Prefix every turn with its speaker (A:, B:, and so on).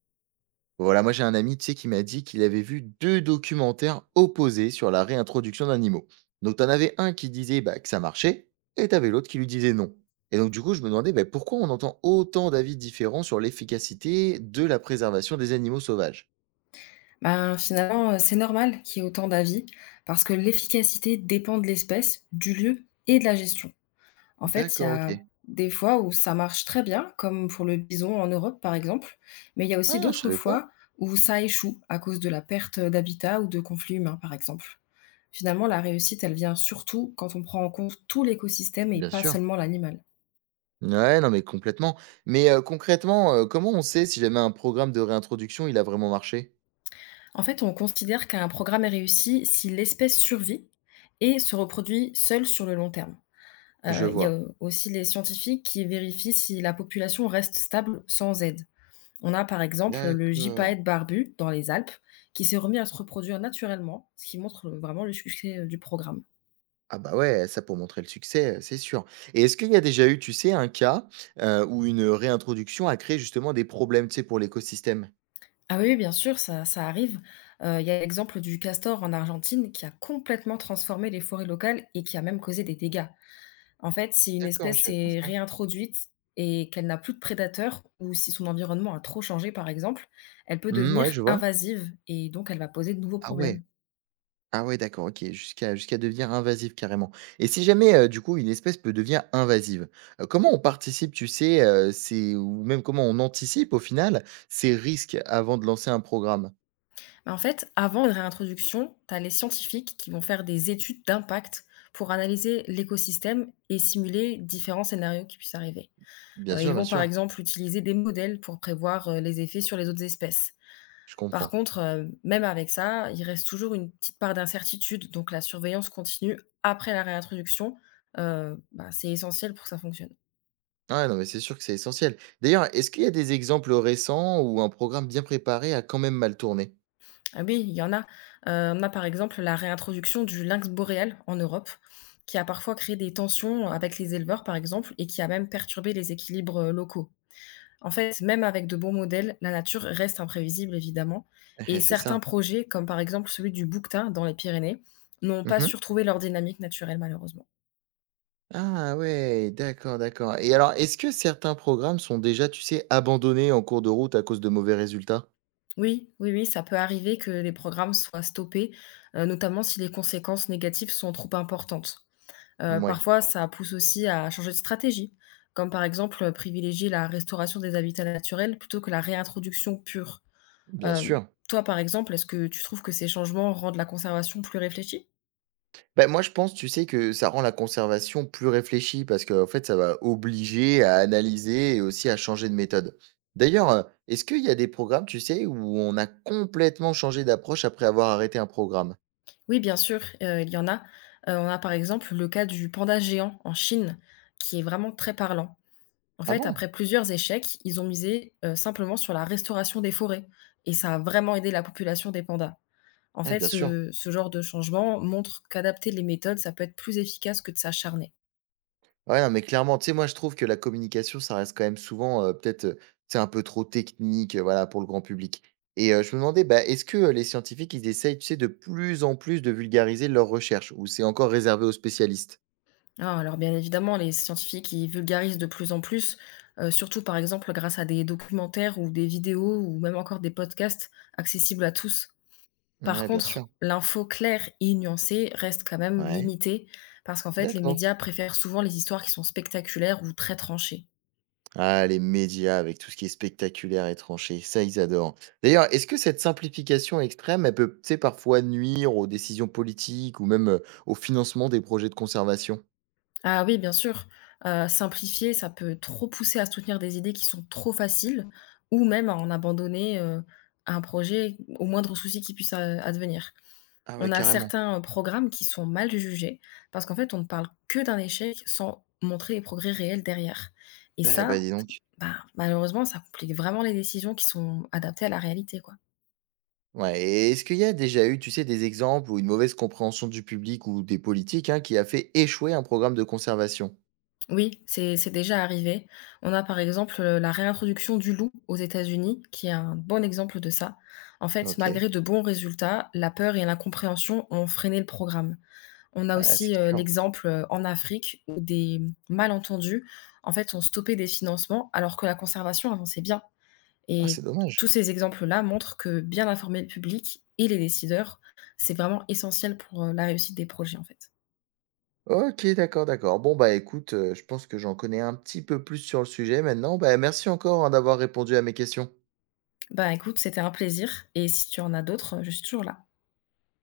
A: Voilà, moi j'ai un ami, tu sais, qui m'a dit qu'il avait vu deux documentaires opposés sur la réintroduction d'animaux. Donc t'en avais un qui disait bah, que ça marchait, et t'avais l'autre qui lui disait non. Et donc du coup, je me demandais bah, pourquoi on entend autant d'avis différents sur l'efficacité de la préservation des animaux sauvages.
B: Ben, finalement, c'est normal qu'il y ait autant d'avis parce que l'efficacité dépend de l'espèce, du lieu et de la gestion. En fait, il y
A: D'accord,
B: a
A: ok.
B: des fois où ça marche très bien, comme pour le bison en Europe par exemple, mais il y a aussi
A: Ah, je
B: d'autres
A: savais pas.
B: fois où ça échoue à cause de la perte, d'habitat ou de conflits humains par exemple. Finalement, la réussite, elle vient surtout quand on prend en compte tout l'écosystème et
A: Bien
B: pas
A: sûr.
B: seulement l'animal.
A: Ouais, non mais complètement. Mais concrètement, comment on sait si jamais un programme de réintroduction il a vraiment marché.
B: En fait, on considère qu'un programme est réussi si l'espèce survit et se reproduit seule sur le long terme.
A: Je
B: Il y a
A: vois.
B: aussi les scientifiques qui vérifient si la population reste stable sans aide. On a par exemple le
A: D'accord.
B: gypaète barbu dans les Alpes qui s'est remis à se reproduire naturellement, ce qui montre vraiment le succès, du programme.
A: Ah bah ouais, ça pour montrer le succès, c'est sûr. Et est-ce qu'il y a déjà eu, tu sais, un cas, où une, réintroduction a créé justement des problèmes, tu sais, pour l'écosystème?
B: Ah oui, oui, bien sûr, ça arrive. Il y a l'exemple du castor en Argentine qui a complètement transformé les forêts locales et qui a même causé des dégâts. En fait, si une
A: D'accord, je
B: espèce
A: savais pas
B: est
A: ça.
B: réintroduite et qu'elle n'a plus de prédateurs ou si son environnement a trop changé par exemple, elle peut
A: Mmh, ouais,
B: devenir
A: je vois.
B: invasive et donc elle va poser de nouveaux
A: Ah
B: problèmes.
A: ouais, ah ouais, d'accord, ok, jusqu'à devenir invasive carrément. Et si jamais, du coup, une espèce peut devenir invasive, comment on participe, tu sais, ces ou même comment on anticipe au final ces risques avant de lancer un programme?
B: Bah, en fait, avant une réintroduction, tu as les scientifiques qui vont faire des études d'impact pour analyser l'écosystème et simuler différents scénarios qui puissent arriver. Ils
A: Bien
B: vont par
A: sûr,
B: exemple utiliser des modèles pour prévoir les effets sur les autres espèces.
A: je
B: Par
A: comprends.
B: contre, même avec ça, il reste toujours une petite part d'incertitude, donc la surveillance continue après la réintroduction, bah, c'est essentiel pour que ça fonctionne.
A: Ah ouais, non, mais c'est sûr que c'est essentiel. D'ailleurs, est-ce qu'il y a des exemples récents où un programme bien préparé a quand même mal tourné?
B: Ah oui, il y en a. On a par exemple la réintroduction du lynx boréal en Europe, qui a parfois créé des tensions avec les éleveurs par exemple et qui a même perturbé les équilibres, locaux. En fait, même avec de bons modèles, la nature reste imprévisible évidemment et
A: Eh, c'est ça.
B: certains projets, comme par exemple celui du bouquetin dans les Pyrénées, n'ont pas
A: Mmh.
B: su retrouver leur dynamique naturelle malheureusement.
A: Ah ouais, d'accord, d'accord. Et alors, est-ce que certains programmes sont déjà, tu sais, abandonnés en cours de route à cause de mauvais résultats?
B: Oui, oui, oui, ça peut arriver que les programmes soient stoppés, notamment si les conséquences négatives sont trop importantes.
A: Oui,
B: Parfois, ça pousse aussi à changer de stratégie, comme par exemple, privilégier la restauration des habitats naturels plutôt que la réintroduction pure.
A: bien
B: Hem,
A: sûr.
B: Toi, par exemple, est-ce que tu trouves que ces changements rendent la conservation plus réfléchie?
A: Ben moi, je pense, tu sais, que ça rend la conservation plus réfléchie parce qu'en fait, ça va obliger à analyser et aussi à changer de méthode. D'ailleurs, est-ce qu'il y a des programmes, tu sais, où on a complètement changé d'approche après avoir arrêté un programme?
B: Oui, bien sûr, il y en a. On a, par exemple, le cas du panda géant en Chine, qui est vraiment très parlant. En
A: Ah
B: fait,
A: bon?
B: après plusieurs échecs, ils ont misé, simplement sur la restauration des forêts et ça a vraiment aidé la population des pandas. En
A: Ouais,
B: fait,
A: bien sûr.
B: ce genre de changement montre qu'adapter les méthodes, ça peut être plus efficace que de s'acharner.
A: Ouais, non, mais clairement, tu sais, moi, je trouve que la communication, ça reste quand même souvent, peut-être, tu un peu trop technique, voilà, pour le grand public et je me demandais, bah, est-ce que, les scientifiques, ils essayent, tu sais, de plus en plus de vulgariser leurs recherches ou c'est encore réservé aux spécialistes?
B: Ah, alors bien évidemment, les scientifiques ils vulgarisent de plus en plus, surtout par exemple grâce à des documentaires ou des vidéos ou même encore des podcasts accessibles à tous. Par
A: Ouais, bien sûr.
B: contre, l'info claire et nuancée reste quand même
A: Ouais,
B: limitée parce qu'en fait, les
A: d'accord.
B: médias préfèrent souvent les histoires qui sont spectaculaires ou très tranchées.
A: Ah, les médias avec tout ce qui est spectaculaire et tranché, ça, ils adorent. D'ailleurs, est-ce que cette simplification extrême, elle peut, tu sais, parfois nuire aux décisions politiques ou même, au financement des projets de conservation?
B: Ah oui, bien sûr. Simplifier, ça peut trop pousser à soutenir des idées qui sont trop faciles ou même à en abandonner, un projet au moindre souci qui puisse, advenir.
A: Ah ouais,
B: On a
A: carrément.
B: certains, programmes qui sont mal jugés parce qu'en fait, on ne parle que d'un échec sans montrer les progrès réels derrière et
A: Eh bah,
B: ça,
A: dis donc.
B: bah, malheureusement, ça complique vraiment les décisions qui sont adaptées à la réalité, quoi.
A: Ouais, et est-ce qu'il y a déjà eu, tu sais, des exemples ou une mauvaise compréhension du public ou des politiques hein, qui a fait échouer un programme de conservation?
B: Oui, c'est déjà arrivé. On a par exemple, la réintroduction du loup aux États-Unis qui est un bon exemple de ça. En fait,
A: Ok,
B: malgré de bons résultats, la peur et l'incompréhension ont freiné le programme. On a
A: ah, c'est
B: aussi,
A: sûr.
B: l'exemple, en Afrique où des malentendus, en fait, ont stoppé des financements alors que la conservation avançait bien
A: Ah, c'est
B: et tous
A: dommage.
B: ces exemples-là montrent que bien informer le public et les décideurs, c'est vraiment essentiel pour, la réussite des projets, en fait.
A: Ok, d'accord, d'accord. Bon, bah écoute, je pense que j'en connais un petit peu plus sur le sujet maintenant. Bah, merci encore hein, d'avoir répondu à mes questions.
B: Ben écoute, c'était un plaisir et si tu en as d'autres, je suis toujours là.